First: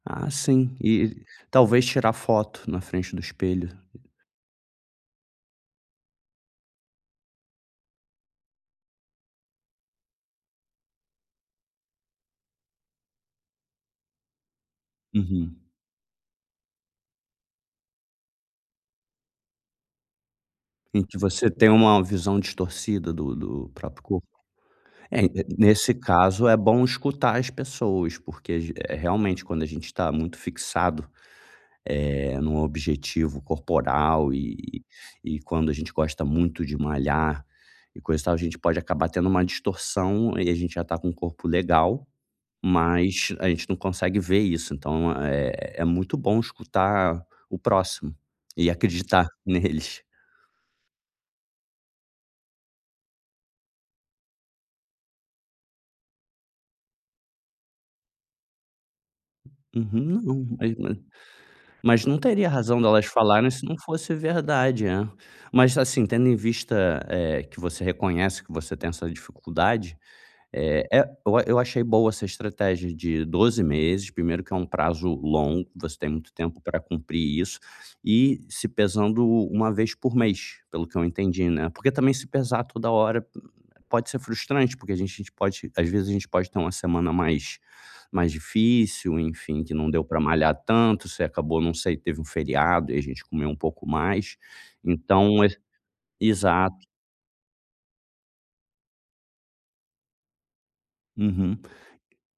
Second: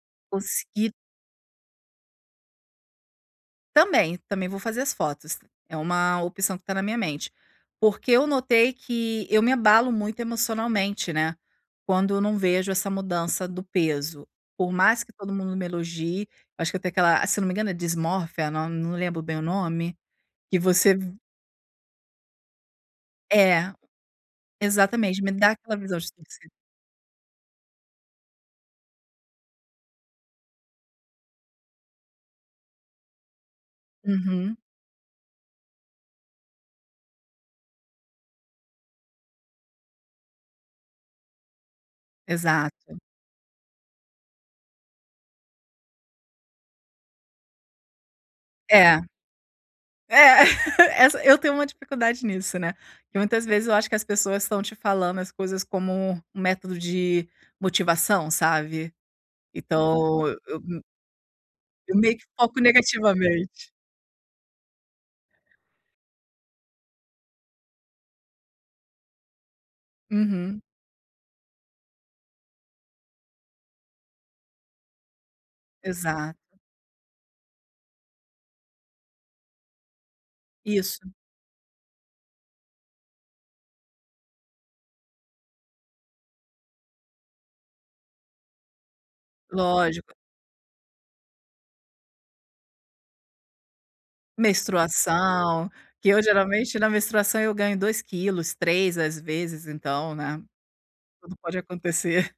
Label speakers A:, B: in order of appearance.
A: Ah sim,
B: Consegui
A: e talvez tirar foto na frente do espelho.
B: Também, também vou fazer as fotos, é uma opção que tá na minha mente. Porque eu notei que eu me abalo muito emocionalmente, né. Quando eu não vejo essa mudança do peso. Por mais que todo
A: Uhum.
B: mundo me elogie, acho que eu tenho aquela, ah, se eu não me engano é dismorfia, não lembro bem o nome, que você
A: Em
B: v
A: que você tem uma visão distorcida do
B: É,
A: do próprio corpo?
B: exatamente,
A: É, e
B: me
A: e
B: dá aquela
A: nesse
B: visão
A: caso,
B: distorcida.
A: é bom escutar as pessoas. Porque, eh, realmente quando a gente está muito fixado, eh, num objetivo corporal,
B: Uhum.
A: e e quando a gente gosta muito de malhar, e coisa e tal. A gente pode acabar tendo uma distorção e a gente já está com um corpo legal,
B: Exato.
A: mas a gente não consegue ver isso, então, é é muito bom escutar o próximo e
B: É.
A: acreditar neles.
B: É, essa eu tenho uma dificuldade nisso, né, que muitas vezes eu acho que as pessoas estão te falando as coisas como um método de motivação, sabe?
A: Uhum,
B: Então, e
A: um
B: eu
A: é
B: me
A: é,
B: eu
A: mas
B: meio
A: não
B: que
A: teria
B: foco
A: razão delas falarem se
B: negativamente.
A: não fosse verdade, né, mas assim tendo em vista, eh, que você reconhece que você tem essa dificuldade.
B: Uhum.
A: É é o eu eu achei boa essa estratégia de 12 meses primeiro que é um prazo longo. Você tem muito
B: Exato.
A: tempo pra cumprir isso, e se pesando 1 vez por mês, pelo que
B: Isso.
A: eu entendi, né. Porque também se pesar toda hora pode ser frustrante, porque a gente pode às vezes a gente pode ter uma semana mais mais difícil. Enfim que não deu
B: Lógico.
A: pra malhar tanto, você acabou não sei teve um feriado e a gente comeu um pouco mais, então ach
B: Menstruação, que eu geralmente,
A: exato.
B: na menstruação eu ganho 2 quilos, 3, às vezes então né, tudo pode
A: Uhum.
B: acontecer.